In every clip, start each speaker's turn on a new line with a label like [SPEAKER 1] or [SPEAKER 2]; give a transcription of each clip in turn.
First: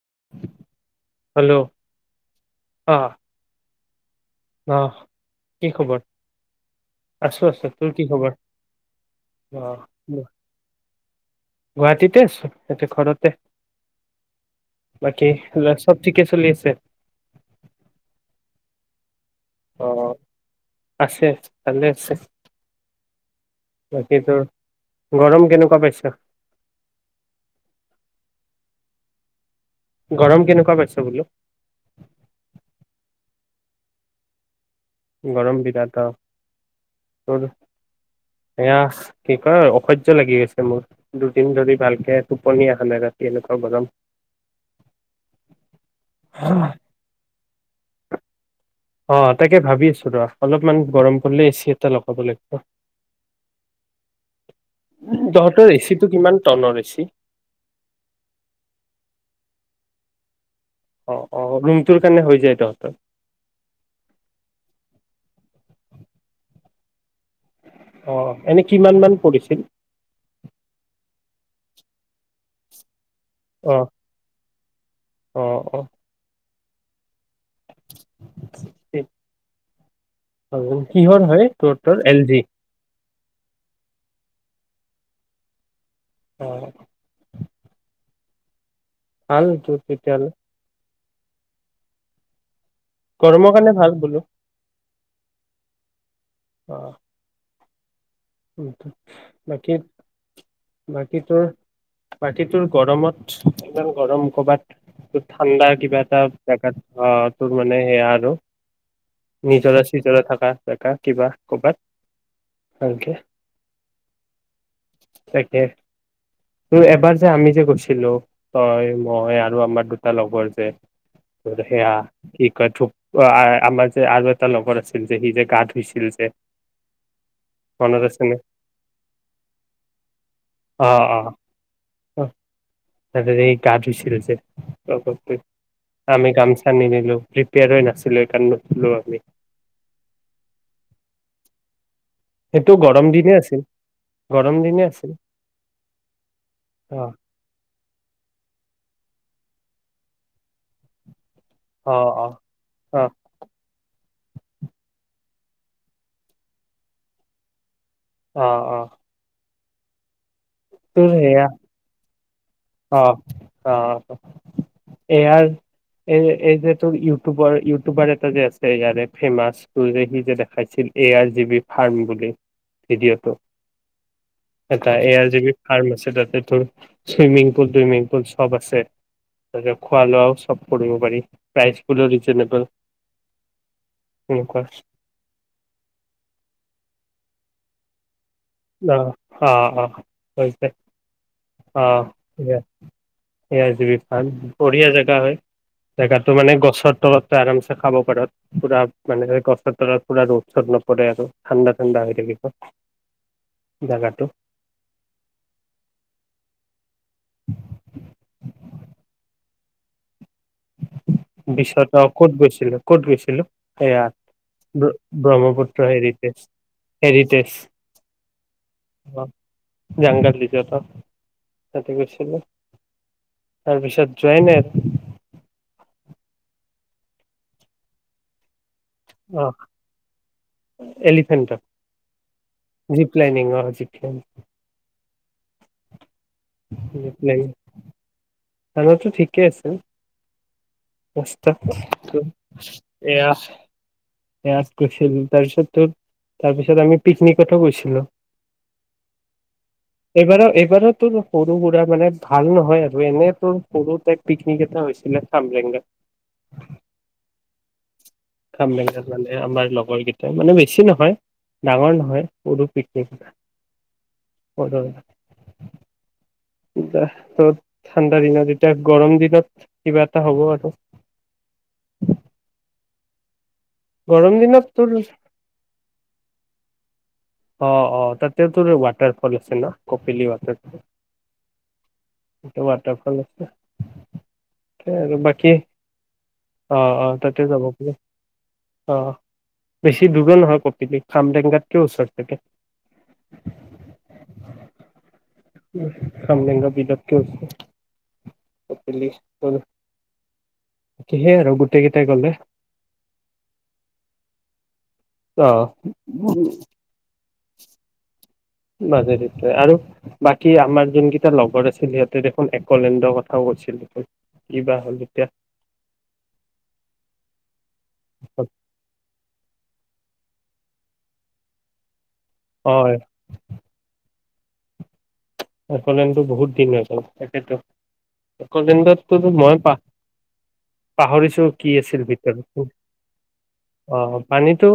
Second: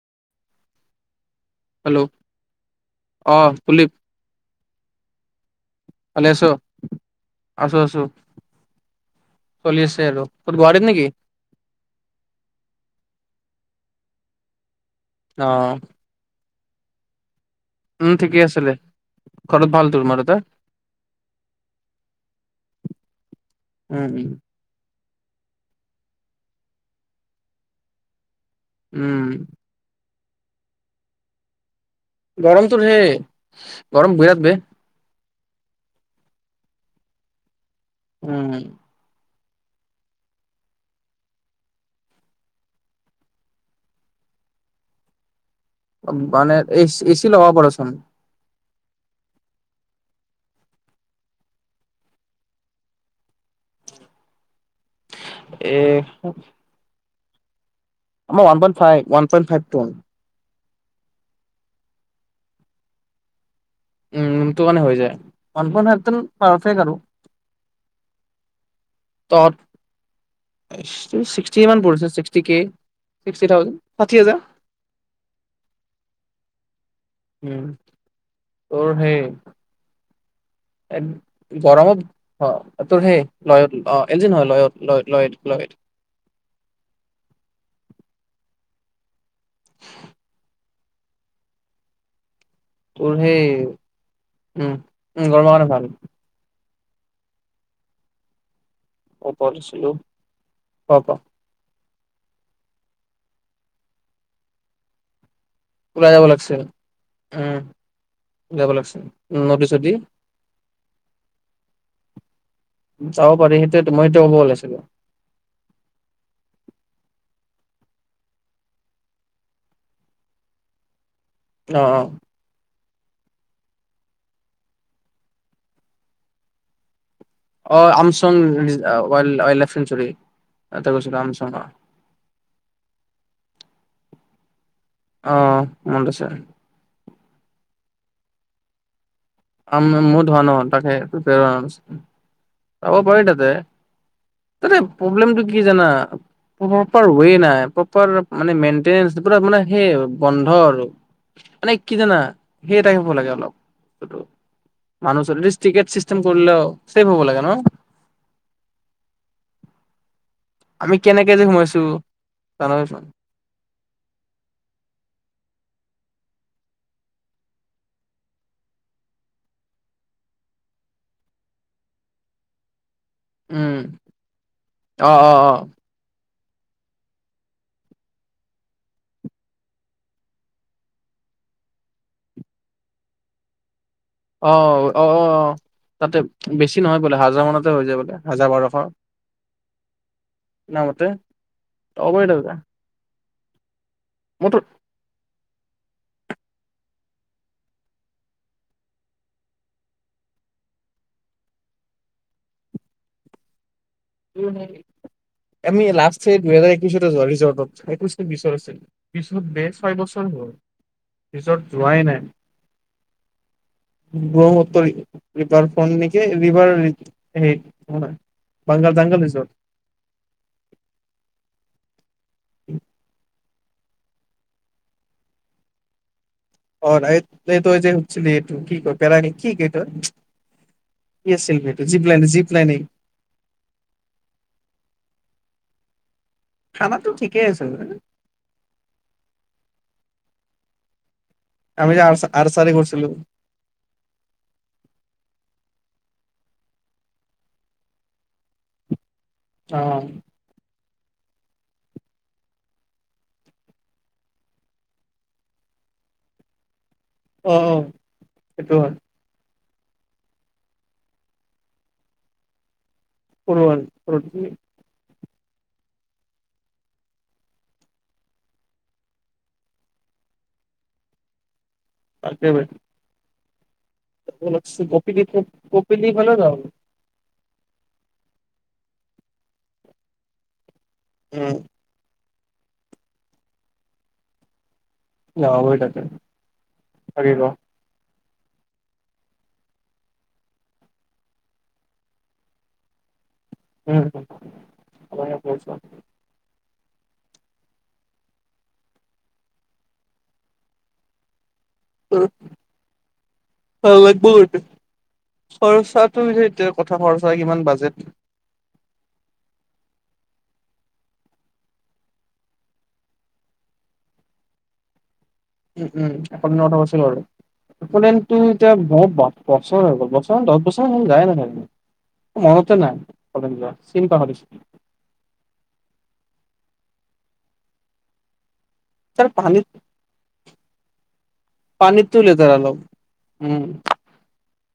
[SPEAKER 1] [inaudible]
[SPEAKER 2] Hello অ কুলদীপ।
[SPEAKER 1] আহ কি খবৰ
[SPEAKER 2] ভালে আছ
[SPEAKER 1] আছো আছো তোৰ কি খবৰ
[SPEAKER 2] চলি আছে
[SPEAKER 1] আহ
[SPEAKER 2] আৰু ক'ত গুৱাহাটীত নেকি
[SPEAKER 1] গুৱাহাটীতে আছো এতিয়া ঘৰতে বাকী
[SPEAKER 2] অ
[SPEAKER 1] এইবিলাক চব ঠিকে চলি আছে
[SPEAKER 2] উম', ঠিকেই আছিলে ঘৰত ভাল তোৰ মা
[SPEAKER 1] অহ',
[SPEAKER 2] দেউতাৰ
[SPEAKER 1] আছে, ভালে আছে।
[SPEAKER 2] উম
[SPEAKER 1] বাকীটো?
[SPEAKER 2] উম
[SPEAKER 1] গৰম কেনেকুৱা পাইছা।
[SPEAKER 2] উম',
[SPEAKER 1] গৰম কেনেকুৱা পাইছ বোলো।
[SPEAKER 2] গৰমটো হেই, গৰম বিৰাট বে।
[SPEAKER 1] গৰম বিৰাত অহ ', আৰু।
[SPEAKER 2] উম
[SPEAKER 1] এয়া কি কয় অসহ্য লাগি গৈছে মোৰ দুদিন ধৰি ভালকে টোপনি অহা নাই ৰাতি এনেকুৱা গৰম।
[SPEAKER 2] মানে এই এ চি লগাব পাৰ চোন।
[SPEAKER 1] অহ ', তাকে ভাবি আছো ৰ অলপমান গৰম পৰিলে এচি এটা লগাব লাগিব। উম ', তহঁতৰ
[SPEAKER 2] এ
[SPEAKER 1] এচি টো কিমান টনৰ এচি।
[SPEAKER 2] আমাৰ one point five -one point five ton.
[SPEAKER 1] অহ ', - অহ', ৰুমটোৰ কাৰণে হৈ যায় তহঁতৰ
[SPEAKER 2] উম', ৰুমটো কাৰণে হৈ যায়, ওৱান পইন্ট ফাইভ পাৰফেক্ট আৰু।
[SPEAKER 1] অহ', এনেই কিমান মান
[SPEAKER 2] তহঁত
[SPEAKER 1] পৰিছিল?
[SPEAKER 2] কিমান পৰিছিল ছিক্সটি কে। ছিক্সটি থাউজেন্ড,
[SPEAKER 1] অ',
[SPEAKER 2] ষাঠি হাজাৰ।
[SPEAKER 1] অ', অ',
[SPEAKER 2] উম', ত
[SPEAKER 1] এইট
[SPEAKER 2] সেই।
[SPEAKER 1] থাউজেণ্ড
[SPEAKER 2] এহ
[SPEAKER 1] কিহৰ হয়
[SPEAKER 2] ',
[SPEAKER 1] তোৰটোৰ
[SPEAKER 2] গৰমত
[SPEAKER 1] এল জি?
[SPEAKER 2] অহ ', তোৰ সেই লয়ত, অহ ', এল জি নহয় লয়ত। [unintelligible] লয়ত ল লয়ত
[SPEAKER 1] অহ ', ভাল তোৰ তেতিয়াহলে।
[SPEAKER 2] তোৰ সেই
[SPEAKER 1] গৰমৰ কাৰণে ভাল বোলো
[SPEAKER 2] উম', - উম ', গৰমৰ ভাল।
[SPEAKER 1] অহ ', উম ',
[SPEAKER 2] ওপৰত
[SPEAKER 1] বাকী
[SPEAKER 2] আছিলো ক
[SPEAKER 1] -
[SPEAKER 2] ক
[SPEAKER 1] বাকী তোৰ। বাকী তোৰ গৰমত কিমান গৰম কৰবাত। ঠাণ্ডা কিবা
[SPEAKER 2] ওলাই
[SPEAKER 1] এটা
[SPEAKER 2] যাব লাগিছিল
[SPEAKER 1] জেগাত অহ ', তোৰ
[SPEAKER 2] উম
[SPEAKER 1] মানে সেয়া আৰু
[SPEAKER 2] যাব লাগিছিল নদী
[SPEAKER 1] নিজৰা
[SPEAKER 2] চদী
[SPEAKER 1] চিজৰা থকা জেগা কিবা কৰ'বাত। ঔকে
[SPEAKER 2] যাব পাৰি সেইটোৱে মই সেয়া ক'ব ওলাইছিলো।
[SPEAKER 1] ত', এবাৰ যে আমি যে গৈছিলো তই মই আৰু আমাৰ দুটা লগৰ যে।
[SPEAKER 2] অ
[SPEAKER 1] সেয়া
[SPEAKER 2] অ
[SPEAKER 1] কি কয় থুপ। আমাৰ যে আৰু এটা লগৰ আছিল যে সি যে গা ধুইছিল যে।
[SPEAKER 2] অ
[SPEAKER 1] মনত
[SPEAKER 2] আমচ
[SPEAKER 1] আছে নে
[SPEAKER 2] ইচ দ্যা ৱাল্ড লাইফ চেনচুৰী
[SPEAKER 1] অ
[SPEAKER 2] তাতে গৈছো
[SPEAKER 1] অ
[SPEAKER 2] ৰাম চহৰ
[SPEAKER 1] ছে
[SPEAKER 2] মনত আছে
[SPEAKER 1] আমি গামোছা নিনিলো প্ৰিপেয়াৰ হৈ নাছিলোঁ সেইকাৰণে নিনিছিলোঁ আমি
[SPEAKER 2] তাৰমানে মইয়ো ধোৱা ন তাকে প্ৰিপেয়াৰ হোৱা নাছিলো
[SPEAKER 1] সেইটো গৰম
[SPEAKER 2] চাব পাৰি
[SPEAKER 1] দিনে
[SPEAKER 2] তাতে
[SPEAKER 1] আছিল গৰম
[SPEAKER 2] অ তাতে
[SPEAKER 1] দিনে আছিল
[SPEAKER 2] প্ৰব্লেমটো কি জানা
[SPEAKER 1] অ
[SPEAKER 2] প্ৰপাৰ একোৱে নাই প্ৰপাৰ মানে মেই তেতিয়া পোৰা মানে সেই বন্ধ আৰু মানে
[SPEAKER 1] অ
[SPEAKER 2] কি জানা
[SPEAKER 1] অ
[SPEAKER 2] সেই
[SPEAKER 1] অ
[SPEAKER 2] টাইপৰ লাগে অলপ মানু টিকট চিষ্টেম কৰিলেও চেইফ হব লাগে ন
[SPEAKER 1] আহ আহ
[SPEAKER 2] আমি কেনেকে যে সোমাইছো জানচোন
[SPEAKER 1] আহ আহ এয়াৰ এই এই যে তোৰ ইউটিউবৰ ইউটিউবাৰ এটা যে আছে ইয়াৰে ফেমাচ যে সি যে দেখাইছিল A R G B farm বুলি ভিডিঅ'টো
[SPEAKER 2] উম
[SPEAKER 1] এটা
[SPEAKER 2] অ
[SPEAKER 1] A R
[SPEAKER 2] O
[SPEAKER 1] G B farm আছে তাতে চোইমিং পুল চুইমিং পুল চব আছে তাৰপিছত খোৱা লোৱাও চব কৰিব পাৰি প্ৰাইচবুলো ৰিজেনেবল
[SPEAKER 2] অ অ অ তাতে বেছি নহয় বোলে হাজাৰ মানত হৈ যাব
[SPEAKER 1] অ অ আছে
[SPEAKER 2] শুনা মতে
[SPEAKER 1] অ
[SPEAKER 2] অবৈধ
[SPEAKER 1] ঠিক সেয়া আজিব
[SPEAKER 2] মোৰতো
[SPEAKER 1] বঢ়িয়া জাগা হয় জেগাটো মানে গছৰ তলত আৰামছে খাব পাৰ পুৰা মানে গছৰ তলত পুৰা ৰ'দ চ'দ নপৰে আৰু ঠাণ্ডা ঠাণ্ডা হৈ থাকিব জেগাটো
[SPEAKER 2] আমি লাষ্ট দুহেজাৰ একৈশ [unintelligible] ৰিজৰ্টত সেইটো চিত বিচাৰিছিলো পিছত বে ছয়বছৰ ৰিজৰ্ট
[SPEAKER 1] পিছত
[SPEAKER 2] যোৱাই
[SPEAKER 1] অ
[SPEAKER 2] নাই
[SPEAKER 1] ক'ত গৈছিলো ক'ত গৈছিলো এয়া
[SPEAKER 2] ব্ৰহ্মপুত্ৰৰ
[SPEAKER 1] ব্ৰ
[SPEAKER 2] ৰিভাৰ
[SPEAKER 1] ব্ৰহ্মপুত্ৰ
[SPEAKER 2] ফ্ৰণ্ট নেকি
[SPEAKER 1] হেৰিটেজ
[SPEAKER 2] ৰিভাৰ
[SPEAKER 1] হেৰিটেজ
[SPEAKER 2] হেৰী নহয়
[SPEAKER 1] অ জংগত ৰিজৰ্টত গৈছিলোঁ
[SPEAKER 2] উ
[SPEAKER 1] তাৰপিছত যোৱাইনাই
[SPEAKER 2] অ এইটো যে হুধছিলি এইটো কি ক
[SPEAKER 1] অ
[SPEAKER 2] আছিল
[SPEAKER 1] এলিফেণ্টত
[SPEAKER 2] জীপ লাই জিপ লাইনিনং
[SPEAKER 1] জীপ লাইনিং অ জীপ লাইনিং
[SPEAKER 2] খানাটো ঠিকেই আছে ব
[SPEAKER 1] খানাতো ঠিকে আছে
[SPEAKER 2] আমি যে আৰ্চাৰি
[SPEAKER 1] [unintelligible]
[SPEAKER 2] কৰিছিলো
[SPEAKER 1] এয়া [unintelligible] গৈছিল, তাৰপিছত তোৰ তাৰপিছত আমি পিকনিকতো গৈছিলোঁ।
[SPEAKER 2] অ
[SPEAKER 1] এইবাৰ-এইবাৰত তোৰ সৰু-সুৰা মানে ভাল নহয় আৰু এনে তোৰ সৰু তাইপ পিকনিক এটা হৈছিলে খামলেঙাত।
[SPEAKER 2] অহ।
[SPEAKER 1] খাম্বেঙাত মানে আমাৰ লগ গৰ কেইটা মানে বেছি নহয়, ডাঙৰ নহয়, সৰু। পিকনিক
[SPEAKER 2] [unintelligible]
[SPEAKER 1] [unintelligible] ঠাণ্ডা দিনত এতিয়া গৰম দিনত কিবা এটা হ'ব আৰু।
[SPEAKER 2] তাকে।
[SPEAKER 1] গৰম দিনত
[SPEAKER 2] [unintelligible]
[SPEAKER 1] তোৰ
[SPEAKER 2] কপ-কপিলী ফালে যাব পাৰোঁ।
[SPEAKER 1] অহ, অহ। তাতেও তোৰ ৱাটাৰফল আছে ন? কপিলী ৱাটাৰফল।
[SPEAKER 2] উম।
[SPEAKER 1] এটা ৱাটাৰফল আছে। তাকে আৰু বাকী,
[SPEAKER 2] যাব পাৰি তাতে
[SPEAKER 1] অহ, অহ,
[SPEAKER 2] তাকে ক
[SPEAKER 1] তাতে যাব পাৰি। অহ। বেছি দূৰো নহয় কপিলী। খামটেঙগাতকেও ওচৰত। তাকে।
[SPEAKER 2] উম। [unintelligible]
[SPEAKER 1] খামৰেংগা বিলতকে উচৰ কপিলী। [unintelligible]
[SPEAKER 2] অ', লাগভ
[SPEAKER 1] অ
[SPEAKER 2] খৰচাটো এতিয়া কথা ক' হয় কিমান বাজেট?
[SPEAKER 1] মাজেদিট আৰু বাকী আমাৰ যোন কেইটা লগৰ আছিল সিহঁতে দেখোন একলেণ্ডৰ কথাও কৈছিল কিবা হ'ল এতিয়া।
[SPEAKER 2] উম, উম, এখন নটা বছৰ হ'ল। এক'লেণ্ডটো এতিয়া বহুত ভক পক বছৰ হৈ গ'ল, দছ বছৰ হ'ল যায়ে নাপালোঁ।
[SPEAKER 1] অ
[SPEAKER 2] মনতে নাই এক'লেণ্ড যোৱা চিন পাহৰিছোঁ।
[SPEAKER 1] এক'লেণ্ডটো বহুত দিন আছিল তাকেতো। এক'লেণ্ডতো
[SPEAKER 2] তাৰ
[SPEAKER 1] মই প
[SPEAKER 2] পানীত
[SPEAKER 1] পাহৰিছোঁ কি আছিল
[SPEAKER 2] পানীতো
[SPEAKER 1] ভিতৰত
[SPEAKER 2] লেতেৰা অলপ উম
[SPEAKER 1] আহ পানীতটো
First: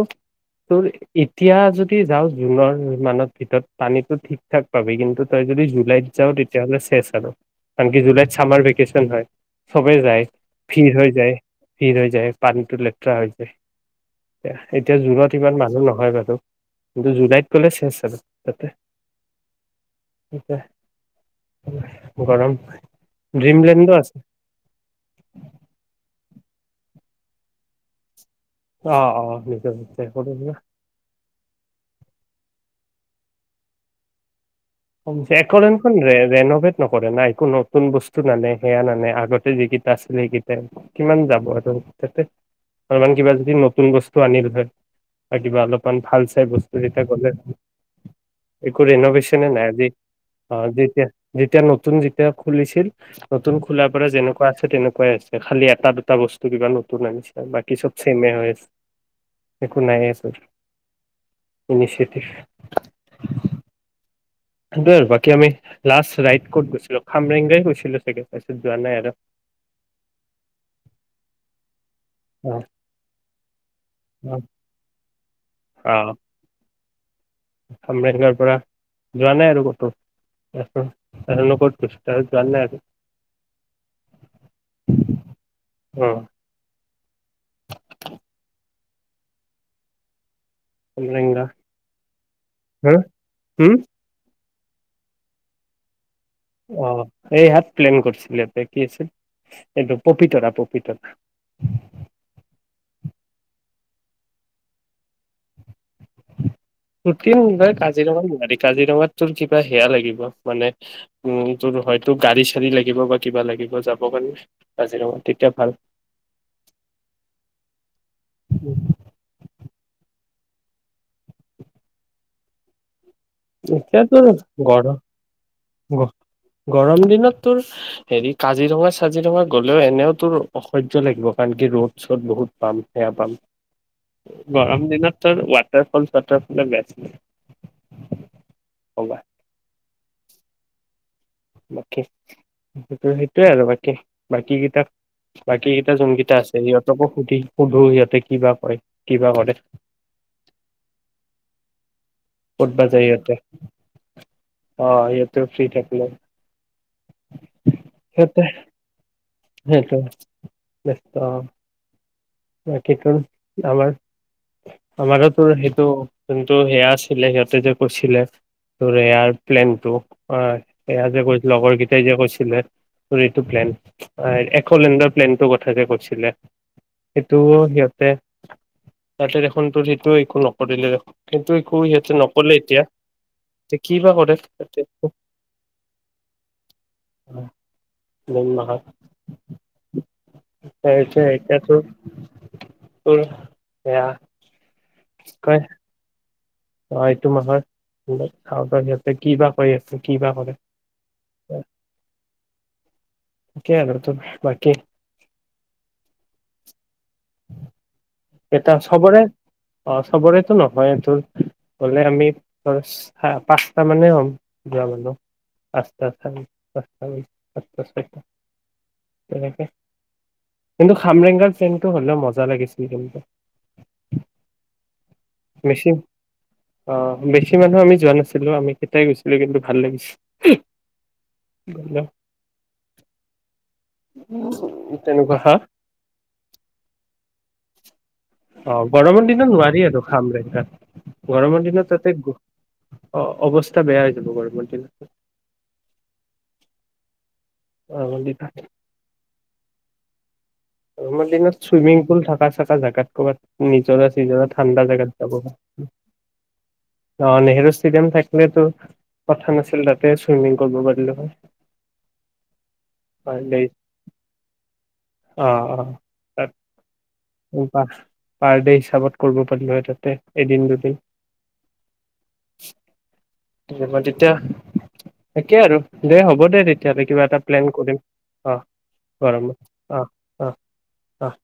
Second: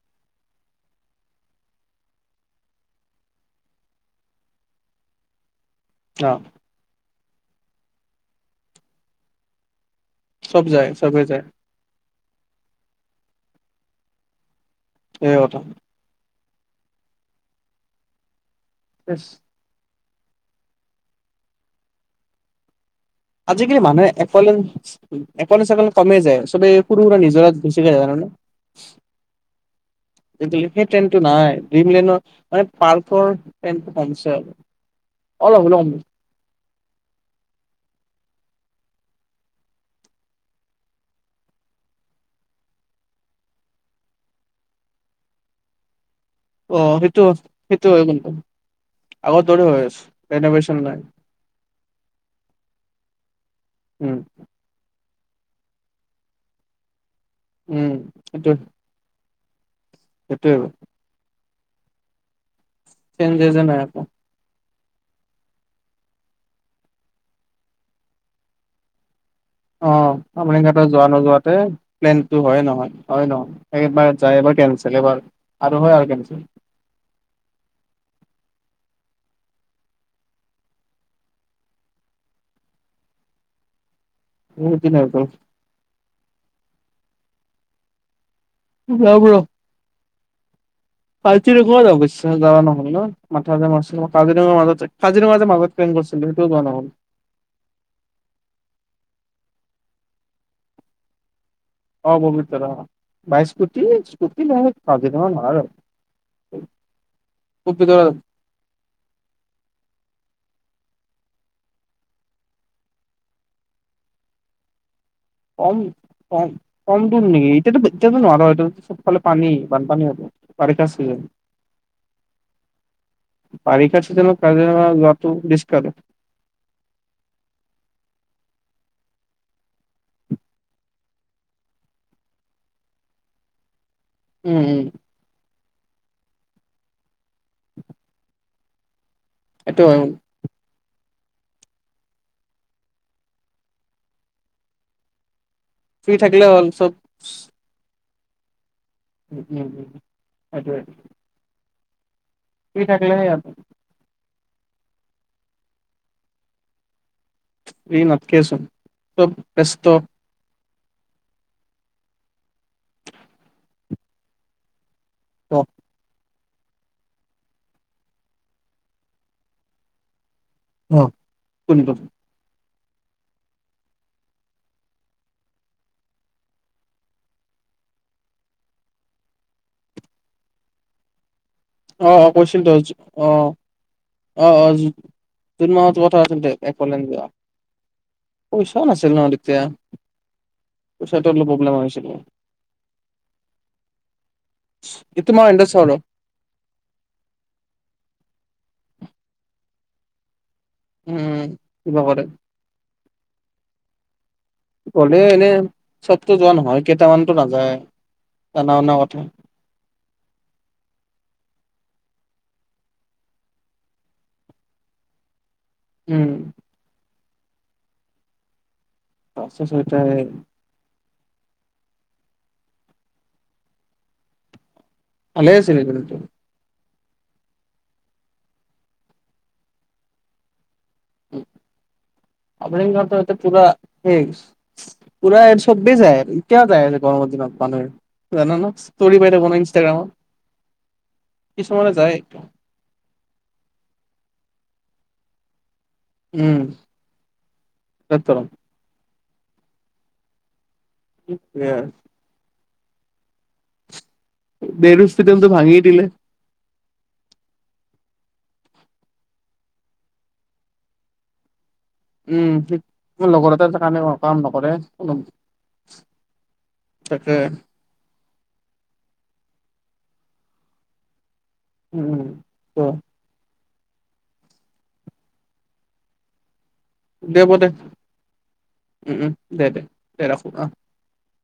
[SPEAKER 1] তোৰ এতিয়া যদি যাওঁ জুনৰ মানৰ ভিতৰত পানীটো ঠিক থাক পাবি কিন্তু তাই যদি য ৰাইড যাওঁ
[SPEAKER 2] অ
[SPEAKER 1] তেতিয়াহ'লে শেষ আৰু কানকি জুলাইত চামাৰ ভেকেশ্যন হয়। চবেই যায়, ভিৰ হৈ যায়, ভিৰ হৈ যায়। পানীটো লেতেৰা হৈ যায়। এয়া এতিয়া জুনত
[SPEAKER 2] সেই
[SPEAKER 1] ইমান
[SPEAKER 2] কথা
[SPEAKER 1] মানুহ নহয় বাৰু কিন্তু জুলাইত ক'লে শেষ আৰু তাতে
[SPEAKER 2] বছ
[SPEAKER 1] এ গৰম
[SPEAKER 2] আজিকালি
[SPEAKER 1] ড্ৰিমলেণ্ডো
[SPEAKER 2] মানুহে
[SPEAKER 1] আছে
[SPEAKER 2] এক'লেণ্ড চেকলেণ্ড কমেই যায় চবে সৰু সুৰা নিজৰা গুচি যায়
[SPEAKER 1] অ', অ', নিজৰ
[SPEAKER 2] সেই ট্ৰেইনটো নাই ড্ৰিম লেনৰ মানে পাৰ্কৰ টেমটো কমিছে অলপ
[SPEAKER 1] এক'লেণ্ড
[SPEAKER 2] হ'লেও
[SPEAKER 1] খন
[SPEAKER 2] কমিছে
[SPEAKER 1] ৰেনভেত ন নাই একো নতুন বস্তু নানে আগতে যি কিটা আছিলে সেই কিটা কিমান যাব আৰু অলপমান কিবা যদি নতুন বস্তু আনিল হয় কিবা অলপ ভাল ছাৰবস্তু
[SPEAKER 2] অ
[SPEAKER 1] যে
[SPEAKER 2] সেইটো
[SPEAKER 1] গ'লে
[SPEAKER 2] সেইটো হয় কিন্তু
[SPEAKER 1] একো
[SPEAKER 2] আগৰ
[SPEAKER 1] ৰেনগেশনে
[SPEAKER 2] দৰে
[SPEAKER 1] নাই
[SPEAKER 2] হৈ আছে
[SPEAKER 1] অ
[SPEAKER 2] ৰেন'ভেচন নাই
[SPEAKER 1] যেতিয়া যেতিয়া নতুন যেতিয়া খুলিছিল নতুন খোলাৰ পৰা
[SPEAKER 2] উম
[SPEAKER 1] যেনেকুৱা আছে তেনেকুৱাই আছিল খালি এটা দুটা বস্তু কিবা নতুন আনিছে বাকী চব
[SPEAKER 2] উম
[SPEAKER 1] ছেমে হৈ
[SPEAKER 2] সেইটো
[SPEAKER 1] আছে একো নাই, আছে।
[SPEAKER 2] সেইটোৱে
[SPEAKER 1] ইনিচিয়েটিভ।
[SPEAKER 2] [unintelligible]
[SPEAKER 1] সেইটোৱে আৰু বাকী আমি লাষ্ট ৰাইড ক'ত গৈছিলো? খামৰেংগই গৈছিলো চাগে, তাৰপাছত যোৱা নাই আৰু।
[SPEAKER 2] অ আমৰিং ঘাটত যোৱা নোযোৱাতে প্লেনটো হয় নহয়? হয় নহয়। এইবাৰ যায়,
[SPEAKER 1] অ
[SPEAKER 2] এইবাৰ কেনচেল এবাৰ। আৰু হয় আৰু কেনচেল।
[SPEAKER 1] আমেদগৰ পাৰা যোৱা নাই আৰু ক'তো যোৱা নাই আৰু।
[SPEAKER 2] বহুত দিন হৈ গল।
[SPEAKER 1] অ
[SPEAKER 2] যাম ৰ'।
[SPEAKER 1] খামৰেংগা
[SPEAKER 2] [unintelligible] কাজিৰঙাৰ মাজতে
[SPEAKER 1] হা
[SPEAKER 2] কাজিৰঙা
[SPEAKER 1] হম
[SPEAKER 2] যে মাজত ট্ৰেইন গৈছে।
[SPEAKER 1] অ' এই হাত প্লেন কৰিছিলে, [unintelligible] এইটো পপিতৰা, পপিতৰা।
[SPEAKER 2] অ' পবিতৰা অ', বাইক-স্কুটি, স্কুটি নহলে কাজিৰঙাত নোৱাৰ।
[SPEAKER 1] এতিয়া কাজিৰঙা নোৱাৰি কাজিৰঙাত তোৰ কিবা সেয়া লাগিব মানে উম তোৰ হয়তো গাড়ী চাৰী লাগিব বা কিবা লাগিব যাব কাৰণে কাজিৰঙাত
[SPEAKER 2] কম কম কম দূৰ নেকি ইতি য ন আৰু এটো চবফালে পানী বানপানী হ পাৰ ক আছ বাৰি চিজনত কাজিৰঙা যোৱা বেছ
[SPEAKER 1] গ গৰম দিনত তোৰ হেৰি কাজিৰঙা কাজিৰঙা গ'লেও এনেও তোৰ অসহ্য লাগিব কাৰণ কি ৰ'ড চ'দ বহুত পাম সেয়া পাম
[SPEAKER 2] উম উম
[SPEAKER 1] গৰম দিনত তাট ফলাফলৰ গ
[SPEAKER 2] [unintelligible]
[SPEAKER 1] সেইটোৱে আৰু বাকে বাকী কেইটা বাকী কেইটা
[SPEAKER 2] ফ্ৰী
[SPEAKER 1] যোন কেইটা
[SPEAKER 2] থাকিলে হ'ল
[SPEAKER 1] আছে
[SPEAKER 2] চব
[SPEAKER 1] সিহঁতকো সুধি সুধো সিহঁতে কিবা কয় কিবা
[SPEAKER 2] উম
[SPEAKER 1] কৰে
[SPEAKER 2] উম সেইটোৱেই
[SPEAKER 1] কত গৈ আছে অঁ এইটো ফ্ৰী থাকিলে
[SPEAKER 2] ফ্ৰী
[SPEAKER 1] সিহঁতে
[SPEAKER 2] নাথাকেই চোন ব্যস্ত
[SPEAKER 1] বছ কি কৰা আমাৰ আমাৰ তোৰ সেইটোও যোনটো সেয়া আছিলে সিহঁতে যে কৈছিলে তোৰ সেয়াৰ প্লেনটো হয়
[SPEAKER 2] অ
[SPEAKER 1] সেয়া যে কৈছিল লগৰ
[SPEAKER 2] কোনটো
[SPEAKER 1] কেইটাই যে কৈছিলে তোৰ এইটো প্লেন এশলেণ্ডাৰ প্লেনটোৰ কথাকে কৈছিলে সেইটোও সিহঁতে তাতে দেখোন তো সেইটো একো নকৰিলে দেখোন কিন্তু একো সিহঁতে
[SPEAKER 2] অঁ অঁ
[SPEAKER 1] নকলে
[SPEAKER 2] কৈছিল দে
[SPEAKER 1] এতিয়া
[SPEAKER 2] অঁ
[SPEAKER 1] এতিয়া কি বা কৰে
[SPEAKER 2] অঁ অঁ
[SPEAKER 1] সিহঁতে।
[SPEAKER 2] জুন মাহতো কথা আছিল দে অকলেণ্ডযোৱা
[SPEAKER 1] মেইন
[SPEAKER 2] পইচা
[SPEAKER 1] মাহত
[SPEAKER 2] নাছিল ন তেতিয়া
[SPEAKER 1] এতিয়া
[SPEAKER 2] পইচাটো অলপ প্ৰব্লেম
[SPEAKER 1] এতিয়াতো
[SPEAKER 2] হৈছিল
[SPEAKER 1] সেয়া
[SPEAKER 2] এই তো এণ্ড্ৰইড
[SPEAKER 1] অঁ এইটো মাহত সিহঁতে কি বা কৰি আছে কি বা কৰে
[SPEAKER 2] উম কিবা কৰোতে
[SPEAKER 1] কি
[SPEAKER 2] কৰে এনেই চবতো যোৱা নহয় কেইটামানতো নাযায়
[SPEAKER 1] এটা
[SPEAKER 2] জানা শুনা
[SPEAKER 1] চবৰে
[SPEAKER 2] কথা
[SPEAKER 1] অঁ চবৰেতো নহয় তোৰ গলে আমি পাঁচটা মানেই হ'ম যোৱা মানহ
[SPEAKER 2] উম,
[SPEAKER 1] পাঁচটা মানু্হ পাঁচটা আ ', আ্চ
[SPEAKER 2] আছে ছটাই
[SPEAKER 1] খামৰেংগাৰ ফ্ৰেমতটো হলে মজা লাগিছিল। [inaudible]
[SPEAKER 2] ভালে আছিলে কিন্তু তোৰ
[SPEAKER 1] অহ', বেছি মানুহ আমি যোৱা নাছিলো আমি কেইটাই গৈছিলো কিন্তু ভাল লাগিছে।
[SPEAKER 2] উম ', আপ পোৰা সেই
[SPEAKER 1] তেনেকুৱা
[SPEAKER 2] পোৰা
[SPEAKER 1] হা
[SPEAKER 2] ছবে জাই এতিয়াও জাই গৰমৰ দিনত মানুহে। জানা ন
[SPEAKER 1] অহ',
[SPEAKER 2] ষ্টৰি
[SPEAKER 1] গৰমৰ
[SPEAKER 2] পাই থাকো
[SPEAKER 1] দিনত
[SPEAKER 2] ন
[SPEAKER 1] নোৱাৰি আৰু
[SPEAKER 2] ইনষ্টাগ্ৰামত
[SPEAKER 1] খামৰঙা, গৰমৰ দিনত
[SPEAKER 2] কিছুমানে যায়
[SPEAKER 1] তাতে অহ', অৱস্থা বেয়া হৈ যাব গৰমত [inaudible]
[SPEAKER 2] উম',
[SPEAKER 1] অহ
[SPEAKER 2] তাত
[SPEAKER 1] ', দি
[SPEAKER 2] তৰম
[SPEAKER 1] ভাত আমাৰ দিনত চুইমিং পুল থাকা। জাগাত ক'ৰবাত নিজৰ। ন ঠাণ্ডা
[SPEAKER 2] নেহৰু
[SPEAKER 1] জাগাত যাব
[SPEAKER 2] ষ্টেডিয়ামটো ভাঙি
[SPEAKER 1] লাগছিল
[SPEAKER 2] দিলে
[SPEAKER 1] বা নেহৰু ষ্টেডিয়াম ত সেটো পথাৰ আছিল তাতে চুইমিং কৰিব যাব লাগে।
[SPEAKER 2] উম ', তোমাৰ লগৰ এটা যে কাম কাৰণে কাম নকৰে
[SPEAKER 1] অহ -
[SPEAKER 2] তাকে
[SPEAKER 1] অহ পাৰ ডে' হিচাপত কৰিব পাৰিলে হয় তাতে এদিন দুদিন
[SPEAKER 2] উম', ক
[SPEAKER 1] মই তেতিয়া তাকে আৰু দে হ'ব দে তেয়া তেতিয়াহ'লে কিবা
[SPEAKER 2] দে
[SPEAKER 1] এটা
[SPEAKER 2] হ'ব দে
[SPEAKER 1] প্লেন কৰিম অহ
[SPEAKER 2] উম
[SPEAKER 1] ',
[SPEAKER 2] উম দে দে
[SPEAKER 1] গৰমত।
[SPEAKER 2] দে ৰাখো অহ ',
[SPEAKER 1] অহ',